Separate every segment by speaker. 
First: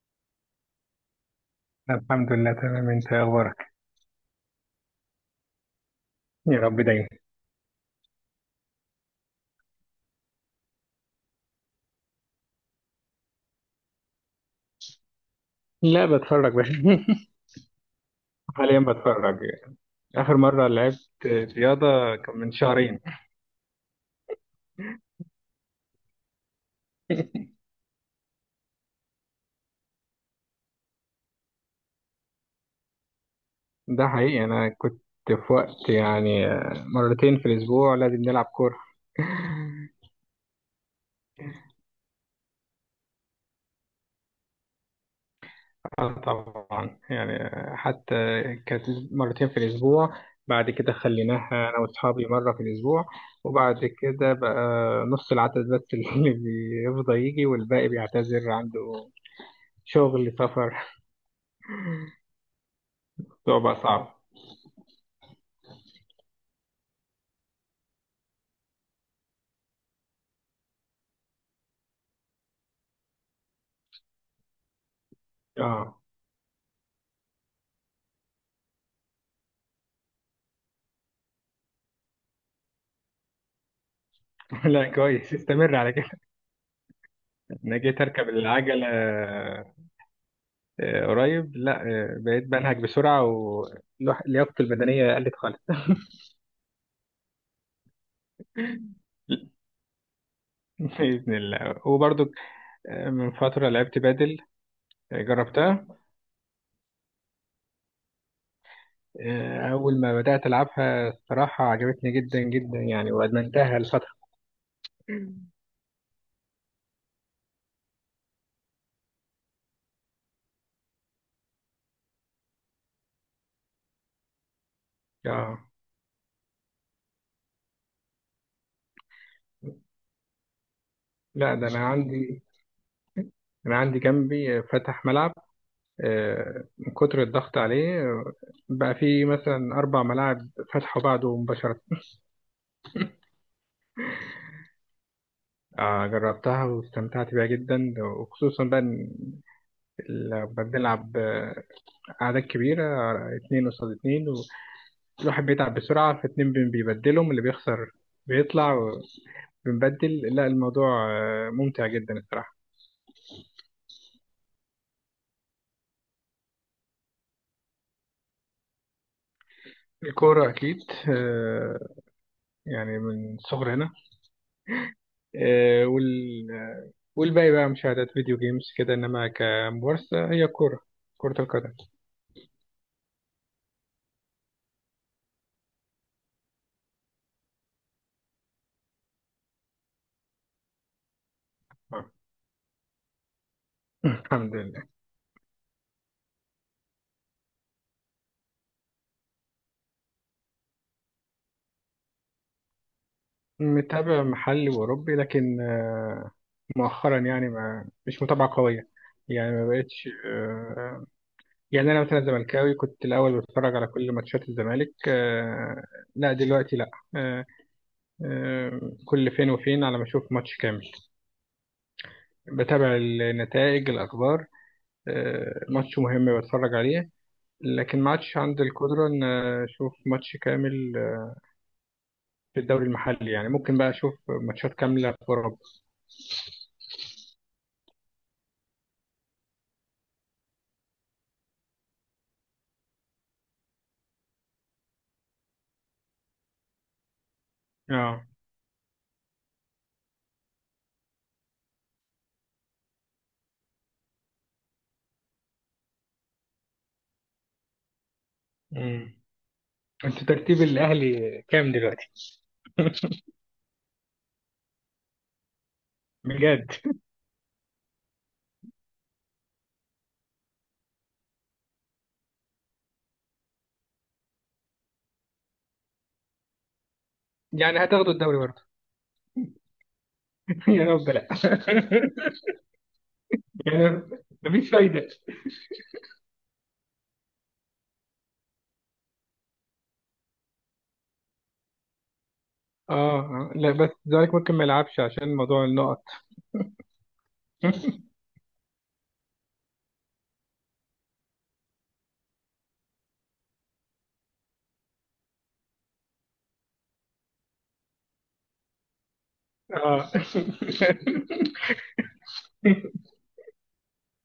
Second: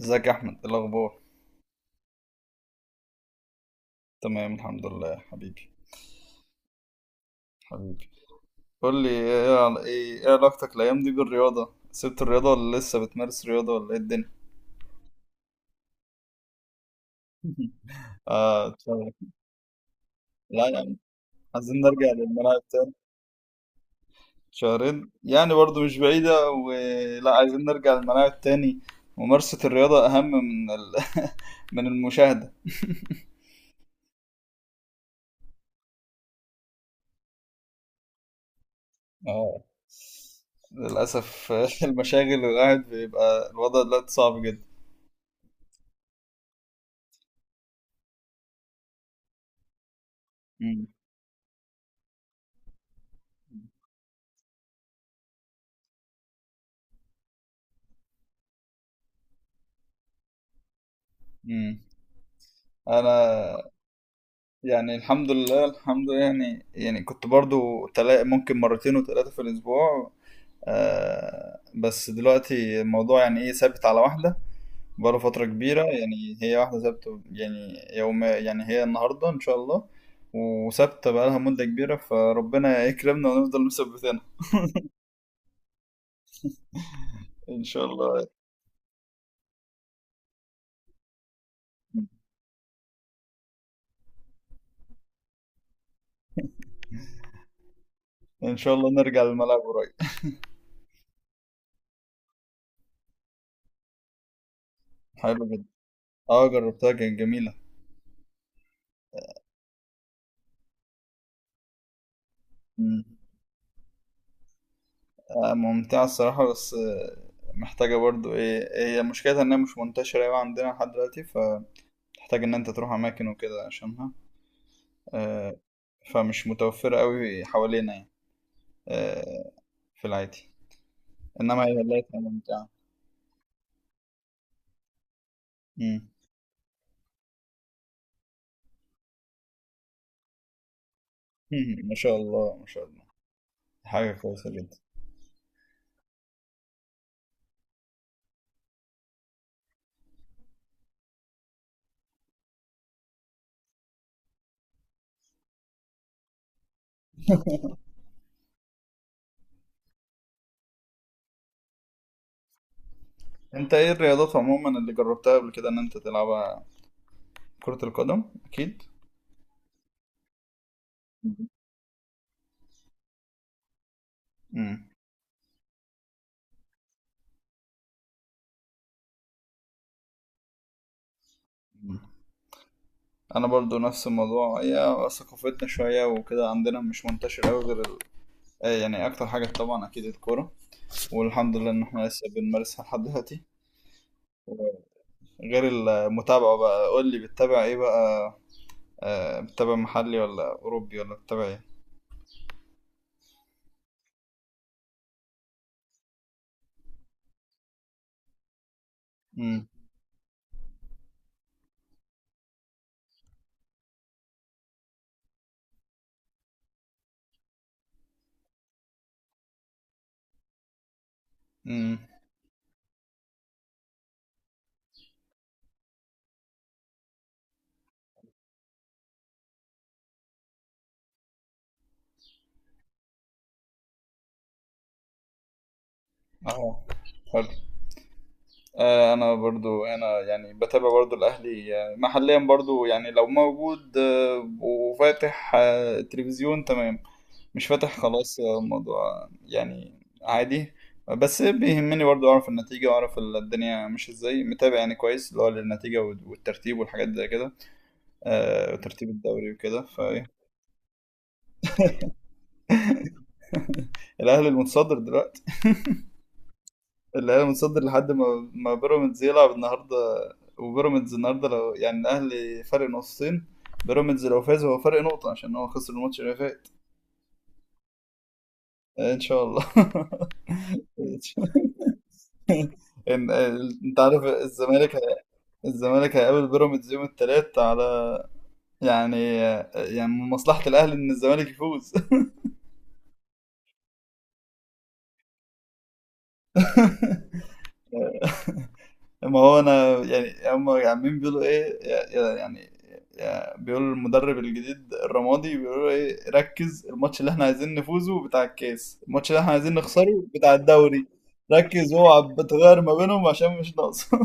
Speaker 1: ازيك يا احمد؟ إيه الاخبار؟
Speaker 2: الحمد لله، تمام. انت ايه اخبارك؟
Speaker 1: تمام الحمد لله حبيبي.
Speaker 2: يا رب دايما.
Speaker 1: حبيبي، قول لي ايه عل- ايه إيه علاقتك الايام دي بالرياضه؟ سبت الرياضه ولا لسه بتمارس رياضه ولا ايه الدنيا؟
Speaker 2: لا، بتفرج بس.
Speaker 1: اه
Speaker 2: حاليا
Speaker 1: شهر.
Speaker 2: بتفرج. اخر مره
Speaker 1: لا يا عم،
Speaker 2: لعبت
Speaker 1: عايزين نرجع
Speaker 2: رياضه كان من
Speaker 1: للملاعب تاني.
Speaker 2: شهرين.
Speaker 1: شهرين يعني برضو مش بعيده، ولا عايزين نرجع للملاعب تاني؟ ممارسه الرياضه اهم من من المشاهده.
Speaker 2: ده حقيقي، انا كنت في وقت يعني مرتين في الاسبوع لازم نلعب كوره.
Speaker 1: اه، للاسف المشاغل والقعد بيبقى الوضع دلوقتي صعب جدا.
Speaker 2: اه، طبعا يعني. حتى كانت مرتين في الأسبوع. بعد
Speaker 1: مم.
Speaker 2: كده خليناها أنا وأصحابي مرة في الأسبوع. وبعد كده بقى نص العدد بس اللي بيفضى يجي، والباقي بيعتذر عنده شغل سفر.
Speaker 1: مم. انا
Speaker 2: صعبة، صعبة.
Speaker 1: يعني الحمد لله، يعني كنت برضو ممكن مرتين وثلاثة في الأسبوع. آه بس دلوقتي الموضوع يعني إيه، ثابت على واحدة، بقاله فترة كبيرة.
Speaker 2: اه.
Speaker 1: يعني هي واحدة ثابتة، يعني يوم، يعني هي النهاردة إن شاء الله، وثابتة بقالها مدة كبيرة، فربنا يكرمنا ونفضل مثبتينها.
Speaker 2: لا، كويس، استمر على كده.
Speaker 1: إن
Speaker 2: انا
Speaker 1: شاء
Speaker 2: جيت
Speaker 1: الله،
Speaker 2: اركب العجلة، قريب، لا، بقيت بنهج بسرعة ولياقتي البدنية قلت خالص.
Speaker 1: إن شاء الله نرجع للملعب قريب.
Speaker 2: بإذن الله. وبرضو من فترة لعبت بادل.
Speaker 1: حلو جدا.
Speaker 2: جربتها.
Speaker 1: أه جربتها، كانت جميلة.
Speaker 2: أول ما بدأت ألعبها، الصراحة عجبتني جدا جدا يعني، وأدمنتها لفترة.
Speaker 1: ممتعة الصراحة، بس محتاجة برضو ايه، هي مشكلتها انها مش منتشرة اوي عندنا لحد دلوقتي، فتحتاج ان انت تروح اماكن وكده عشانها. آه،
Speaker 2: آه.
Speaker 1: فمش متوفرة اوي حوالينا يعني، آه، في العادي،
Speaker 2: لا،
Speaker 1: انما
Speaker 2: ده
Speaker 1: هي
Speaker 2: أنا
Speaker 1: لقيتها
Speaker 2: عندي
Speaker 1: ممتعة.
Speaker 2: أنا عندي جنبي فتح ملعب.
Speaker 1: مم.
Speaker 2: من كتر الضغط عليه، بقى في مثلا 4 ملاعب فتحوا بعده مباشرة.
Speaker 1: ما شاء الله، ما شاء الله، حاجة كويسة جدا.
Speaker 2: جربتها واستمتعت بيها جدا، وخصوصا بقى إن لما بنلعب أعداد كبيرة، اتنين قصاد اتنين، والواحد بيتعب بسرعة، فاتنين بيبدلهم اللي بيخسر، بيطلع. بنبدل، لا، الموضوع ممتع جدا الصراحة.
Speaker 1: انت ايه الرياضات عموما اللي جربتها قبل كده ان انت تلعبها؟ كرة القدم اكيد.
Speaker 2: الكورة أكيد،
Speaker 1: مم.
Speaker 2: آه، يعني من صغرنا. والباقي بقى مشاهدات فيديو جيمز كده، إنما كممارسة هي كرة القدم.
Speaker 1: مم. انا برضو نفس الموضوع، هي ثقافتنا شوية وكده، عندنا مش منتشر اوي غير يعني اكتر حاجه طبعا اكيد الكوره، والحمد لله ان احنا
Speaker 2: آه.
Speaker 1: لسه بنمارسها لحد دلوقتي.
Speaker 2: الحمد لله.
Speaker 1: غير المتابعه بقى، قول لي بتتابع ايه بقى؟ بتتابع محلي ولا اوروبي ولا بتتابع ايه؟
Speaker 2: متابع محلي وأوروبي، لكن مؤخرا يعني ما مش متابعة قوية. يعني
Speaker 1: امم
Speaker 2: ما بقتش. يعني أنا مثلا زملكاوي، كنت الأول بتفرج على كل ماتشات الزمالك. لا دلوقتي لا. كل فين وفين على ما أشوف ماتش كامل.
Speaker 1: امم
Speaker 2: بتابع النتائج، الأخبار. ماتش مهم بتفرج عليه، لكن ما عادش عندي القدرة إن أشوف ماتش كامل في الدوري المحلي. يعني ممكن بقى أشوف ماتشات كاملة في أوروبا.
Speaker 1: اه انا برضو، انا يعني بتابع برضو الاهلي، محليا برضو، يعني لو موجود وفاتح التلفزيون تمام، مش فاتح
Speaker 2: آه
Speaker 1: خلاص الموضوع يعني عادي. بس بيهمني برضو اعرف النتيجة واعرف الدنيا، مش ازاي، متابع يعني كويس اللي هو للنتيجة والترتيب والحاجات زي كده، وترتيب
Speaker 2: أمم.
Speaker 1: الدوري وكده.
Speaker 2: أنت
Speaker 1: فالاهلي
Speaker 2: ترتيب الأهلي كام دلوقتي؟
Speaker 1: المتصدر دلوقتي.
Speaker 2: بجد؟
Speaker 1: الاهلي متصدر لحد ما بيراميدز يلعب النهارده. وبيراميدز النهارده، لو يعني الاهلي فرق نقطتين، بيراميدز لو فاز هو فرق نقطة، عشان هو خسر الماتش اللي فات.
Speaker 2: يعني هتاخدوا الدوري برضه؟
Speaker 1: ان شاء الله.
Speaker 2: يا رب،
Speaker 1: إن
Speaker 2: لا.
Speaker 1: شاء- إن- انت
Speaker 2: يعني
Speaker 1: عارف
Speaker 2: مفيش
Speaker 1: الزمالك.
Speaker 2: فايدة.
Speaker 1: الزمالك هيقابل بيراميدز يوم الثلاث، على يعني يعني من مصلحة الاهلي ان الزمالك يفوز.
Speaker 2: آه، آه. لا بس الزمالك ممكن ما يلعبش عشان موضوع النقط.
Speaker 1: ما هو انا يعني، هم عمالين بيقولوا ايه، بيقولوا المدرب الجديد الرمادي بيقولوا ايه، ركز، الماتش اللي احنا عايزين نفوزه بتاع الكاس، الماتش اللي احنا عايزين
Speaker 2: آه.
Speaker 1: نخسره بتاع الدوري، ركز، اوعى بتغير ما بينهم عشان مش ناقصه.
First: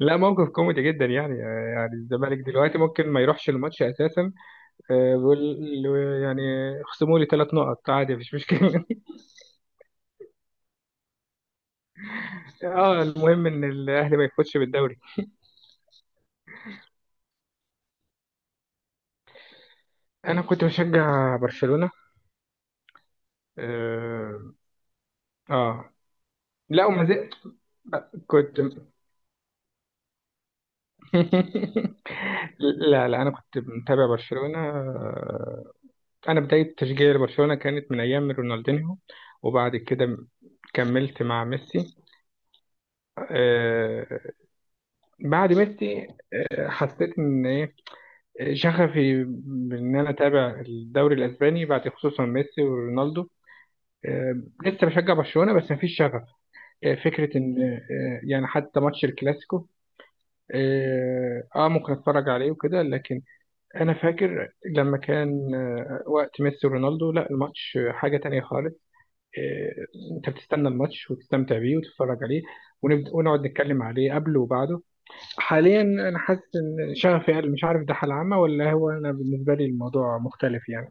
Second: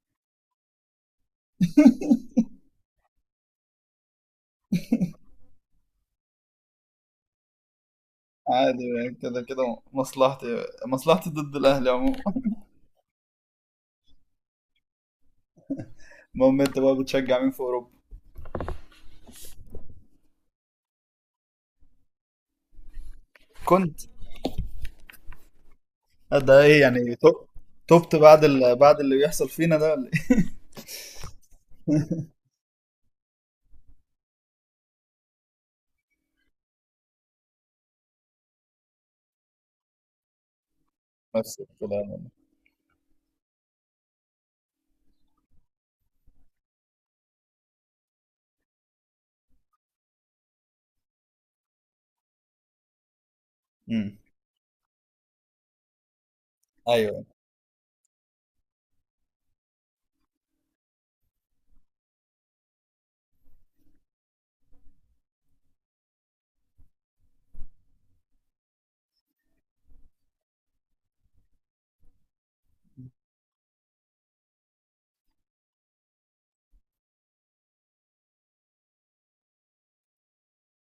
Speaker 2: لا، موقف كوميدي جدا يعني. يعني الزمالك دلوقتي ممكن ما يروحش الماتش أساسا. بيقول له، يعني، خصموا لي 3 نقط، عادي، مفيش
Speaker 1: عادي،
Speaker 2: مشكلة.
Speaker 1: يعني كده كده مصلحتي ضد الاهلي عموما.
Speaker 2: اه، المهم ان الاهلي ما يفوتش بالدوري.
Speaker 1: المهم، انت بقى بتشجع مين في اوروبا؟
Speaker 2: انا كنت بشجع برشلونة.
Speaker 1: كنت.
Speaker 2: اه, آه.
Speaker 1: ده ايه
Speaker 2: لا، وما
Speaker 1: يعني
Speaker 2: زلت.
Speaker 1: توب-
Speaker 2: لا،
Speaker 1: توبت بعد
Speaker 2: كنت.
Speaker 1: بعد اللي بيحصل فينا ده، ولا ايه؟
Speaker 2: لا، لا، انا كنت متابع برشلونة. انا بداية تشجيعي لبرشلونة كانت من ايام رونالدينيو، وبعد كده كملت مع
Speaker 1: نفس
Speaker 2: ميسي.
Speaker 1: الكلام.
Speaker 2: آه، بعد ميسي حسيت ان شغفي بان انا اتابع الدوري الاسباني بعد، خصوصا ميسي ورونالدو.
Speaker 1: أمم.
Speaker 2: لسه بشجع برشلونه، بس مفيش شغف.
Speaker 1: ايوه.
Speaker 2: فكره ان يعني حتى ماتش الكلاسيكو، ممكن اتفرج عليه وكده، لكن انا فاكر لما كان وقت ميسي ورونالدو، لا، الماتش حاجه تانية خالص. آه، انت بتستنى الماتش وتستمتع بيه وتتفرج عليه، ونبدأ ونقعد نتكلم عليه قبله وبعده. حاليا انا حاسس ان شغفي قل. مش عارف ده حالة عامة، ولا هو انا بالنسبة لي الموضوع مختلف يعني.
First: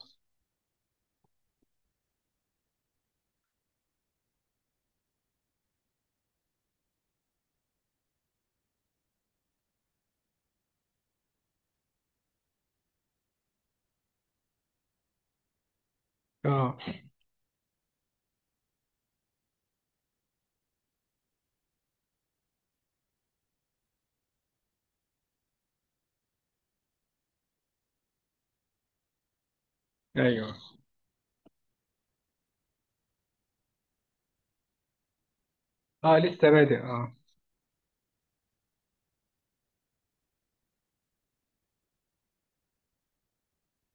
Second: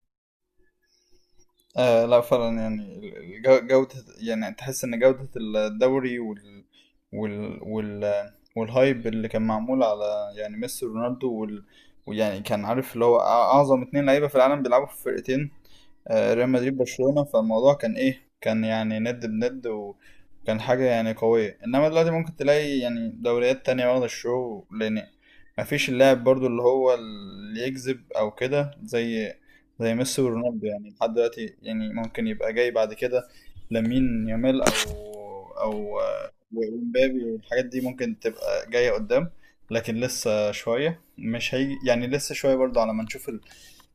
Speaker 1: آه لا فعلا يعني، جودة، يعني تحس إن جودة الدوري وال وال وال والهايب اللي كان معمول على يعني ميسي ورونالدو ويعني كان عارف اللي هو أعظم اتنين لعيبة في العالم بيلعبوا في فرقتين، ريال
Speaker 2: اه.
Speaker 1: مدريد، برشلونة. فالموضوع كان ايه، كان يعني ند بند، وكان حاجة يعني قوية. انما دلوقتي ممكن تلاقي يعني دوريات تانية واخدة الشو، لان مفيش اللاعب برضو اللي هو اللي يجذب او كده زي زي ميسي
Speaker 2: ايوه.
Speaker 1: ورونالدو. يعني لحد دلوقتي يعني، ممكن يبقى جاي بعد كده لامين يامال او او
Speaker 2: اه، لسه بادئ. اه.
Speaker 1: ومبابي والحاجات دي، ممكن تبقى جاية قدام. لكن لسه شوية، مش هيجي يعني، لسه شوية برضو على ما نشوف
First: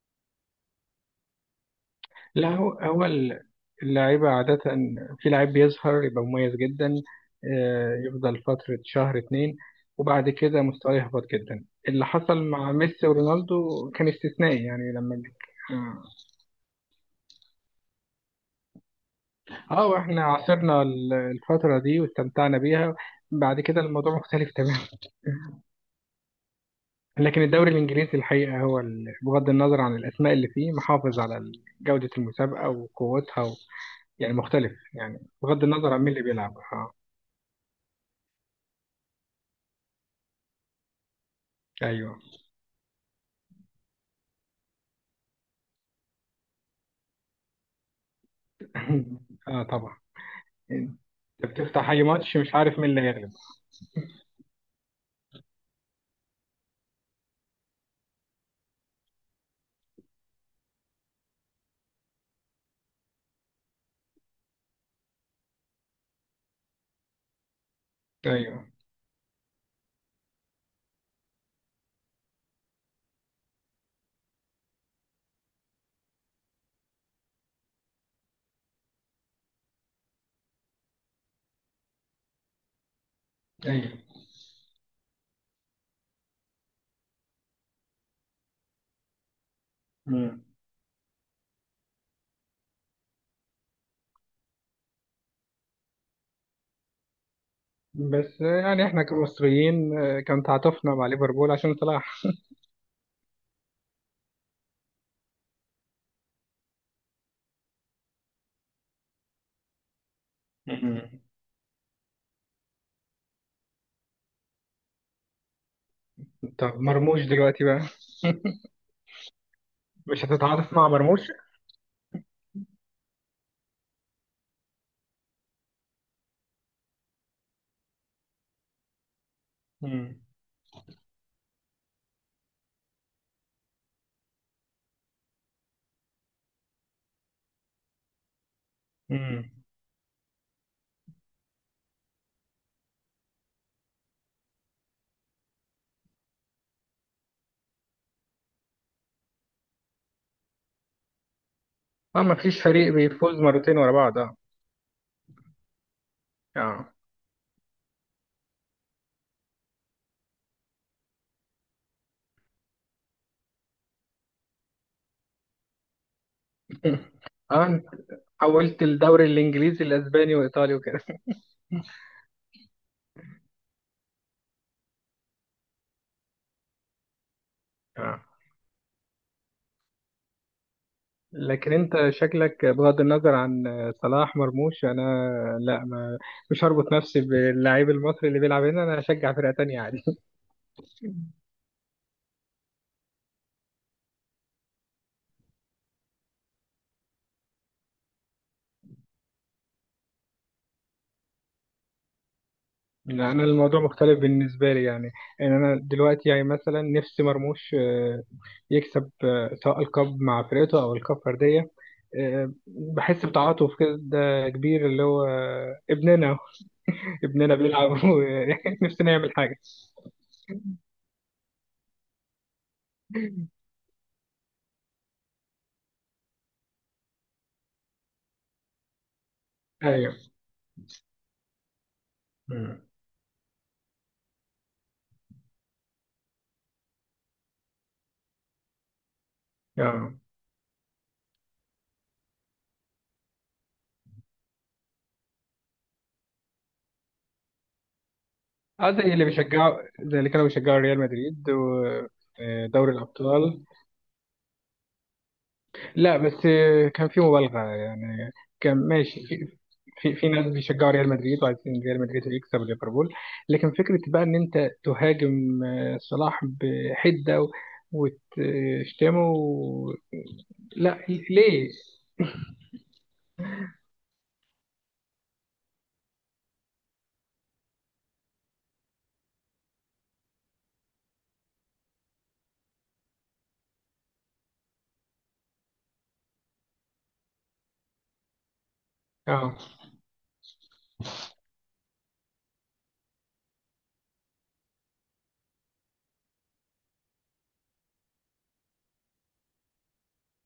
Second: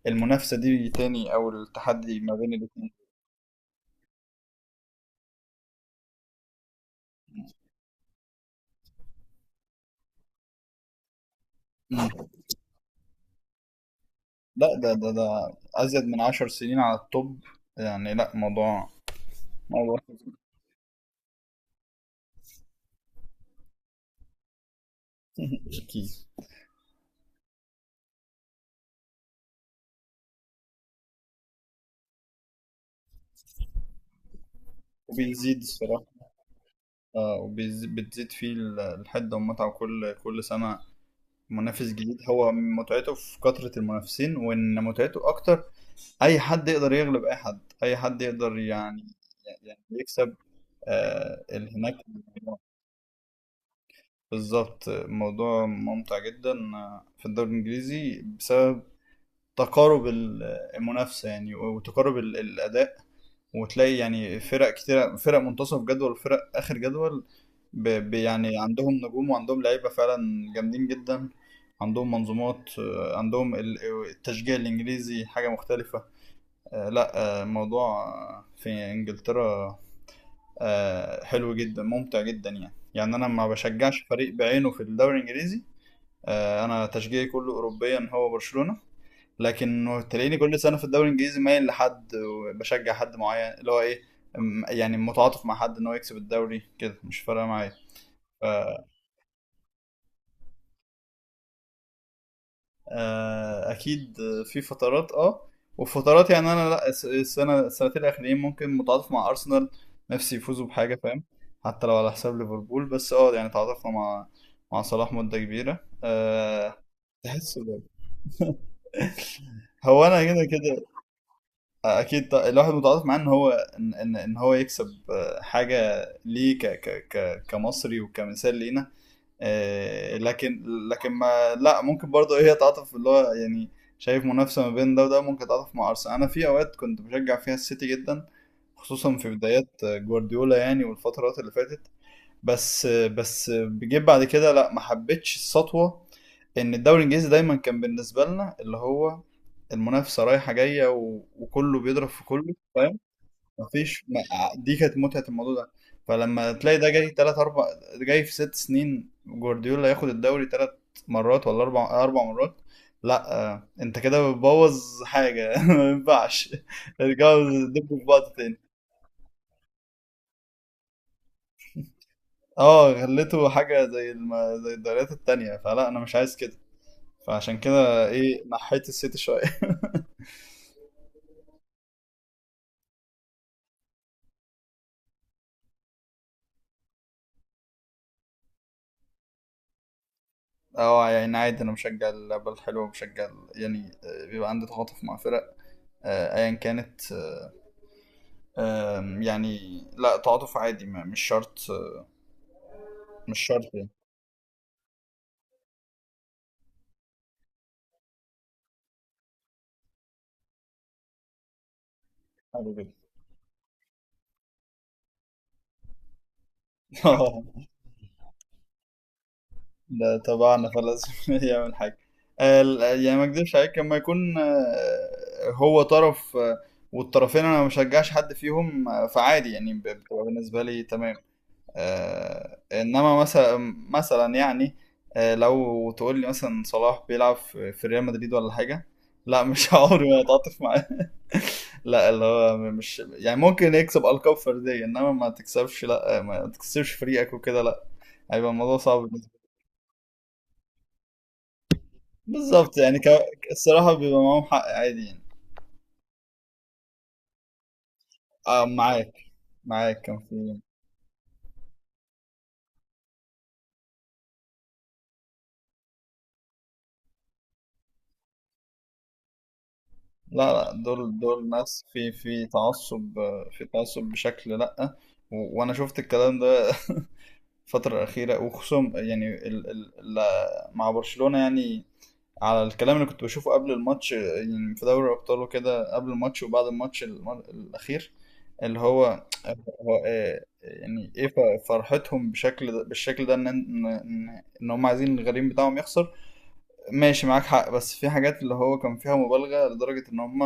Speaker 1: المنافسة دي تاني، أو التحدي ما
Speaker 2: لا،
Speaker 1: بين
Speaker 2: هو
Speaker 1: الاتنين.
Speaker 2: هو اللعيبة عادة في لعيب بيظهر يبقى مميز جدا، يفضل فترة شهر اتنين، وبعد كده مستواه يهبط جدا. اللي
Speaker 1: مم.
Speaker 2: حصل مع ميسي ورونالدو كان استثنائي
Speaker 1: لا ده
Speaker 2: يعني،
Speaker 1: ده
Speaker 2: لما.
Speaker 1: ده
Speaker 2: اه
Speaker 1: أزيد من 10 سنين على التوب. يعني لا، موضوع موضوع
Speaker 2: واحنا عاصرنا الفترة دي واستمتعنا بيها. بعد كده الموضوع مختلف تماما.
Speaker 1: أكيد.
Speaker 2: لكن الدوري الإنجليزي الحقيقة هو بغض النظر عن الأسماء اللي فيه، محافظ على جودة المسابقة وقوتها، يعني مختلف، يعني
Speaker 1: وبيزيد
Speaker 2: بغض النظر عن
Speaker 1: الصراحة،
Speaker 2: مين اللي بيلعب. اه.
Speaker 1: آه، وبتزيد فيه الحدة والمتعة، وكل كل سنة منافس جديد.
Speaker 2: أيوه.
Speaker 1: هو متعته في كثرة المنافسين، وإن متعته أكتر، أي حد يقدر يغلب أي حد، أي حد يقدر يعني،
Speaker 2: اه،
Speaker 1: يعني
Speaker 2: طبعا.
Speaker 1: يكسب،
Speaker 2: أنت
Speaker 1: آه اللي
Speaker 2: بتفتح
Speaker 1: هناك.
Speaker 2: أي ماتش، مش عارف مين اللي هيغلب.
Speaker 1: بالظبط، الموضوع ممتع جدا في الدوري الانجليزي، بسبب تقارب المنافسه يعني، وتقارب الاداء. وتلاقي يعني فرق كتير، فرق منتصف جدول وفرق اخر جدول، يعني
Speaker 2: أيوه.
Speaker 1: عندهم نجوم، وعندهم لعيبه فعلا جامدين جدا. عندهم منظومات، عندهم التشجيع الانجليزي حاجه مختلفه. لا الموضوع في انجلترا حلو جدا، ممتع جدا يعني. يعني انا ما
Speaker 2: أيوه.
Speaker 1: بشجعش فريق بعينه في الدوري الانجليزي. انا تشجيعي كله اوروبيا هو برشلونه. لكن تلاقيني
Speaker 2: مم.
Speaker 1: كل سنه في الدوري الانجليزي مايل لحد، وبشجع حد معين اللي هو ايه، يعني متعاطف مع حد ان هو يكسب الدوري، كده مش فارقه معايا.
Speaker 2: بس
Speaker 1: ف
Speaker 2: يعني إحنا كمصريين، كان تعاطفنا مع ليفربول عشان صلاح.
Speaker 1: اكيد في فترات. اه وفترات يعني، انا لا السنه السنتين الاخرين ممكن متعاطف مع ارسنال، نفسي يفوزوا بحاجه
Speaker 2: مم.
Speaker 1: فاهم. حتى لو على حساب ليفربول، بس اه يعني تعاطفنا مع مع صلاح مده كبيره أه.
Speaker 2: طب مرموش
Speaker 1: تحس
Speaker 2: دلوقتي بقى؟
Speaker 1: ب- هو انا
Speaker 2: مش
Speaker 1: كده
Speaker 2: هتتعاطف
Speaker 1: كده
Speaker 2: مع مرموش؟
Speaker 1: اكيد، الواحد متعاطف معاه ان هو، ان ان إن هو يكسب حاجه ليه ك ك ك كمصري، وكمثال لينا،
Speaker 2: مم.
Speaker 1: لكن، لكن ما لا، ممكن برضه هي تعاطف اللي هو يعني، شايف منافسه ما بين ده وده، ممكن تعاطف مع ارسنال. انا في اوقات كنت بشجع فيها السيتي جدا، خصوصا في
Speaker 2: مم.
Speaker 1: بدايات جوارديولا يعني، والفترات اللي فاتت. بس جيت بعد كده لا، ما حبيتش السطوه. ان الدوري الانجليزي دايما كان بالنسبه لنا اللي هو المنافسه رايحه جايه وكله بيضرب
Speaker 2: اه،
Speaker 1: في
Speaker 2: ما
Speaker 1: كله
Speaker 2: فيش فريق
Speaker 1: فاهم.
Speaker 2: بيفوز مرتين ورا
Speaker 1: مفيش
Speaker 2: بعض.
Speaker 1: ما...
Speaker 2: اه.
Speaker 1: دي كانت متعه الموضوع ده. فلما تلاقي ده
Speaker 2: آه.
Speaker 1: جاي تلات اربع، جاي في 6 سنين جوارديولا ياخد الدوري تلات مرات ولا اربع، اربع مرات، لا انت كده بتبوظ حاجه ما ينفعش، ارجعوا
Speaker 2: اه، انت
Speaker 1: دبوا في بعض تاني.
Speaker 2: حولت الدوري الانجليزي الاسباني وايطالي وكده.
Speaker 1: اه غليته حاجة زي زي الدوريات التانية، فلا أنا مش عايز كده، فعشان كده
Speaker 2: اه.
Speaker 1: إيه نحيت السيتي شوية.
Speaker 2: لكن انت شكلك، بغض النظر عن صلاح مرموش. انا، لا، ما، مش هربط نفسي باللاعب المصري اللي بيلعب هنا. انا هشجع فرقة تانية عادي.
Speaker 1: اه يعني عادي، أنا مشجع اللعبة الحلوة، مشجع يعني بيبقى عندي تعاطف مع فرق، أيا كانت، آه، آم، يعني لا تعاطف عادي، مش شرط،
Speaker 2: لا، انا
Speaker 1: مش شرط
Speaker 2: الموضوع
Speaker 1: يعني.
Speaker 2: مختلف بالنسبة لي يعني. ان انا دلوقتي يعني مثلا نفسي مرموش يكسب، سواء الكاب مع فرقته او الكاب فردية.
Speaker 1: حلو جدا.
Speaker 2: بحس بتعاطف كده كبير، اللي هو ابننا. ابننا بيلعب ونفسي نعمل حاجة.
Speaker 1: لا طبعا خلاص، يعمل حاجة. يعني ما اكذبش عليك، لما يكون هو طرف والطرفين انا ما بشجعش حد فيهم، فعادي يعني،
Speaker 2: ايوه.
Speaker 1: بتبقى بالنسبة لي تمام.
Speaker 2: مم.
Speaker 1: انما مثلا، مثلا يعني لو تقول لي مثلا صلاح بيلعب في ريال مدريد ولا حاجة، لا مش عمري
Speaker 2: اه.
Speaker 1: ما اتعاطف معاه. لا اللي هو مش يعني، ممكن يكسب ألقاب فردية، انما ما تكسبش، لا ما تكسبش فريقك وكده، لا، هيبقى الموضوع
Speaker 2: اه،
Speaker 1: صعب.
Speaker 2: زي اللي كانوا بيشجعوا ريال مدريد
Speaker 1: بالظبط
Speaker 2: ودوري
Speaker 1: يعني،
Speaker 2: الابطال.
Speaker 1: الصراحة بيبقى معاهم حق عادي يعني.
Speaker 2: لا، بس كان في مبالغه يعني.
Speaker 1: آه
Speaker 2: كان
Speaker 1: معاك،
Speaker 2: ماشي في،
Speaker 1: معاك كان
Speaker 2: ناس
Speaker 1: في.
Speaker 2: بيشجعوا ريال مدريد وعايزين ريال مدريد يكسب ليفربول. لكن فكره بقى ان انت تهاجم صلاح بحده، وتشتمه
Speaker 1: لا لا،
Speaker 2: لا،
Speaker 1: دول
Speaker 2: ليه؟
Speaker 1: ناس في تعصب، في تعصب بشكل لأ، وأنا شفت الكلام ده. الفترة الأخيرة، وخصوصا يعني مع برشلونة يعني، على الكلام اللي كنت بشوفه قبل الماتش يعني، في دوري الأبطال وكده، قبل الماتش وبعد الماتش الأخير اللي هو
Speaker 2: اه
Speaker 1: هو، يعني ايه، فرحتهم بشكل ده، بالشكل ده ان إن هم عايزين الغريم بتاعهم يخسر، ماشي معاك حق. بس في حاجات اللي هو كان فيها مبالغة لدرجة ان هم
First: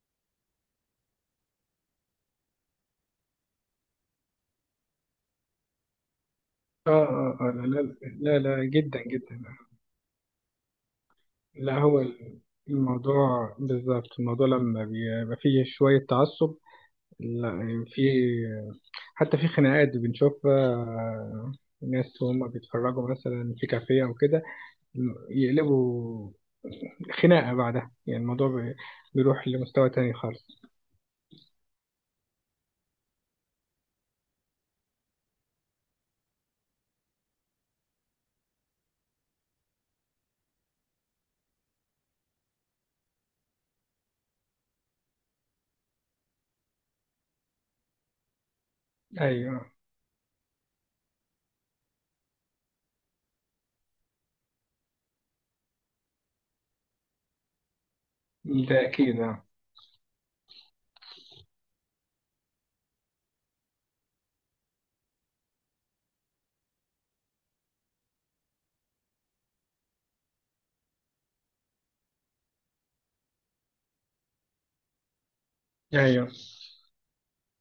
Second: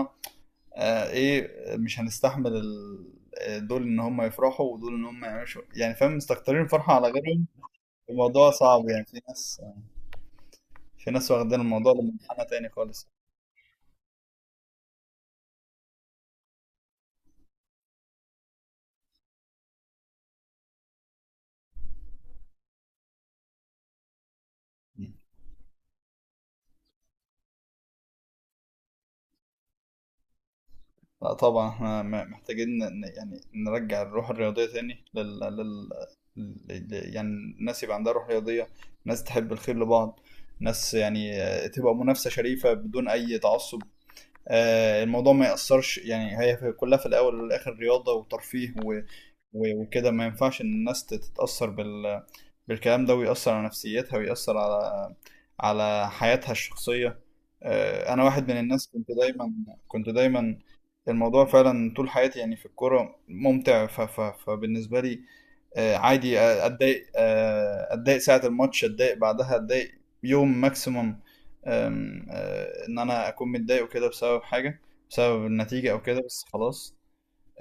Speaker 1: آه، ايه مش هنستحمل دول ان هم يفرحوا، ودول ان هم يعملوا يعني فاهم مستكترين فرحة على غيرهم.
Speaker 2: لا، لا. لا،
Speaker 1: الموضوع
Speaker 2: لا،
Speaker 1: صعب
Speaker 2: جدا،
Speaker 1: يعني، في
Speaker 2: جدا.
Speaker 1: ناس، في ناس واخدين
Speaker 2: لا،
Speaker 1: الموضوع
Speaker 2: هو
Speaker 1: لمنحنى تاني خالص.
Speaker 2: الموضوع بالظبط. الموضوع لما بيبقى فيه شوية تعصب. لا، يعني حتى في خناقات بنشوفها، ناس وهم بيتفرجوا مثلا في كافيه أو كده يقلبوا خناقة بعدها. يعني الموضوع بيروح لمستوى تاني خالص.
Speaker 1: لا طبعا احنا محتاجين يعني نرجع الروح الرياضية تاني يعني الناس يبقى عندها روح رياضية، ناس تحب الخير لبعض، ناس يعني تبقى منافسة شريفة بدون أي تعصب. الموضوع ما يأثرش يعني، هي كلها في الأول والآخر رياضة وترفيه
Speaker 2: أيوه.
Speaker 1: وكده ما ينفعش إن الناس تتأثر بالكلام ده، ويأثر على نفسيتها، ويأثر على على حياتها الشخصية. أنا واحد من
Speaker 2: ده
Speaker 1: الناس، كنت
Speaker 2: أكيد، أه.
Speaker 1: دايما، كنت دايما الموضوع فعلا طول حياتي يعني في الكورة ممتع فبالنسبة لي عادي أتضايق أتضايق ساعة الماتش، أتضايق بعدها، أتضايق يوم ماكسيموم. آم، آه، إن أنا أكون متضايق وكده بسبب حاجة، بسبب النتيجة أو كده
Speaker 2: أيوه،
Speaker 1: بس خلاص.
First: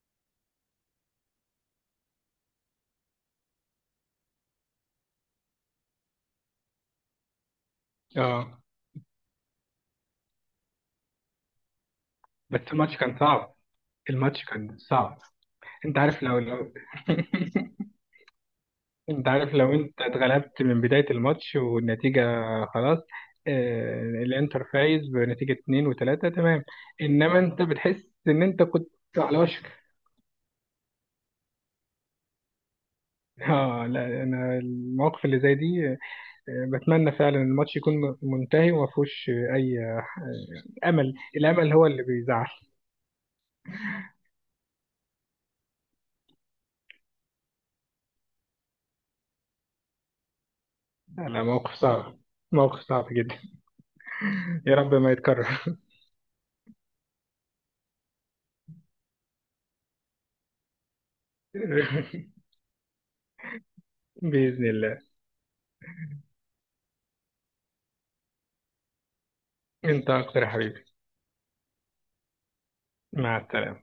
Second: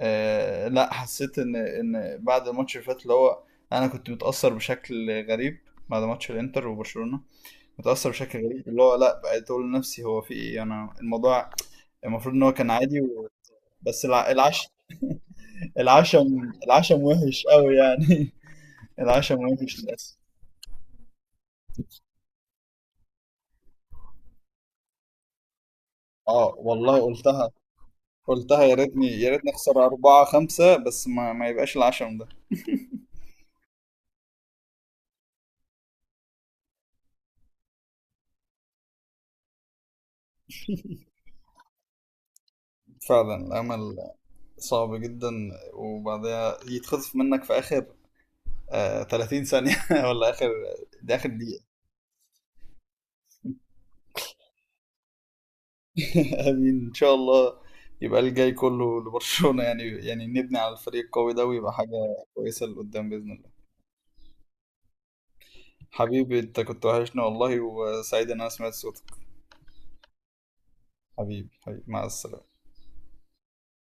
Speaker 1: آه لا، حسيت ان بعد الماتش اللي فات، اللي هو انا كنت متاثر بشكل غريب بعد ماتش الانتر وبرشلونه. متاثر بشكل
Speaker 2: أه.
Speaker 1: غريب اللي هو لا، بقيت اقول لنفسي هو في ايه، انا الموضوع المفروض ان هو
Speaker 2: بس
Speaker 1: كان
Speaker 2: الماتش
Speaker 1: عادي
Speaker 2: كان
Speaker 1: و...
Speaker 2: صعب.
Speaker 1: بس الع...
Speaker 2: الماتش
Speaker 1: العش
Speaker 2: كان صعب. أنت عارف، لو
Speaker 1: العشم،
Speaker 2: لو
Speaker 1: العشم وحش قوي يعني.
Speaker 2: انت
Speaker 1: العشم
Speaker 2: عارف لو
Speaker 1: وحش
Speaker 2: انت
Speaker 1: للاسف.
Speaker 2: اتغلبت من بداية الماتش والنتيجة خلاص، الانتر فايز بنتيجة 2-3،
Speaker 1: اه
Speaker 2: تمام.
Speaker 1: والله
Speaker 2: انما
Speaker 1: قلتها،
Speaker 2: انت بتحس ان انت
Speaker 1: قلتها يا
Speaker 2: كنت
Speaker 1: ريتني، يا
Speaker 2: على
Speaker 1: ريتني
Speaker 2: وشك.
Speaker 1: اخسر أربعة خمسة، بس ما يبقاش العشم ده.
Speaker 2: اه، لا، انا المواقف اللي زي دي بتمنى فعلا الماتش يكون منتهي وما فيهوش اي امل. الامل هو اللي بيزعل.
Speaker 1: فعلا الأمل صعب جدا، وبعدها يتخطف منك في آخر آه 30 ثانية، ولا آخر، دي آخر
Speaker 2: لا،
Speaker 1: دقيقة.
Speaker 2: موقف صعب. موقف صعب جدا. يا رب ما يتكرر.
Speaker 1: آمين إن شاء الله. يبقى الجاي كله لبرشلونة يعني، يعني نبني على الفريق القوي ده، ويبقى حاجة كويسة لقدام بإذن الله.
Speaker 2: بإذن الله.
Speaker 1: حبيبي، أنت كنت وحشنا والله، وسعيد إن أنا سمعت صوتك.
Speaker 2: انت اكتر يا حبيبي.
Speaker 1: حبيبي، حبيبي، مع السلامة.
Speaker 2: مع السلامة.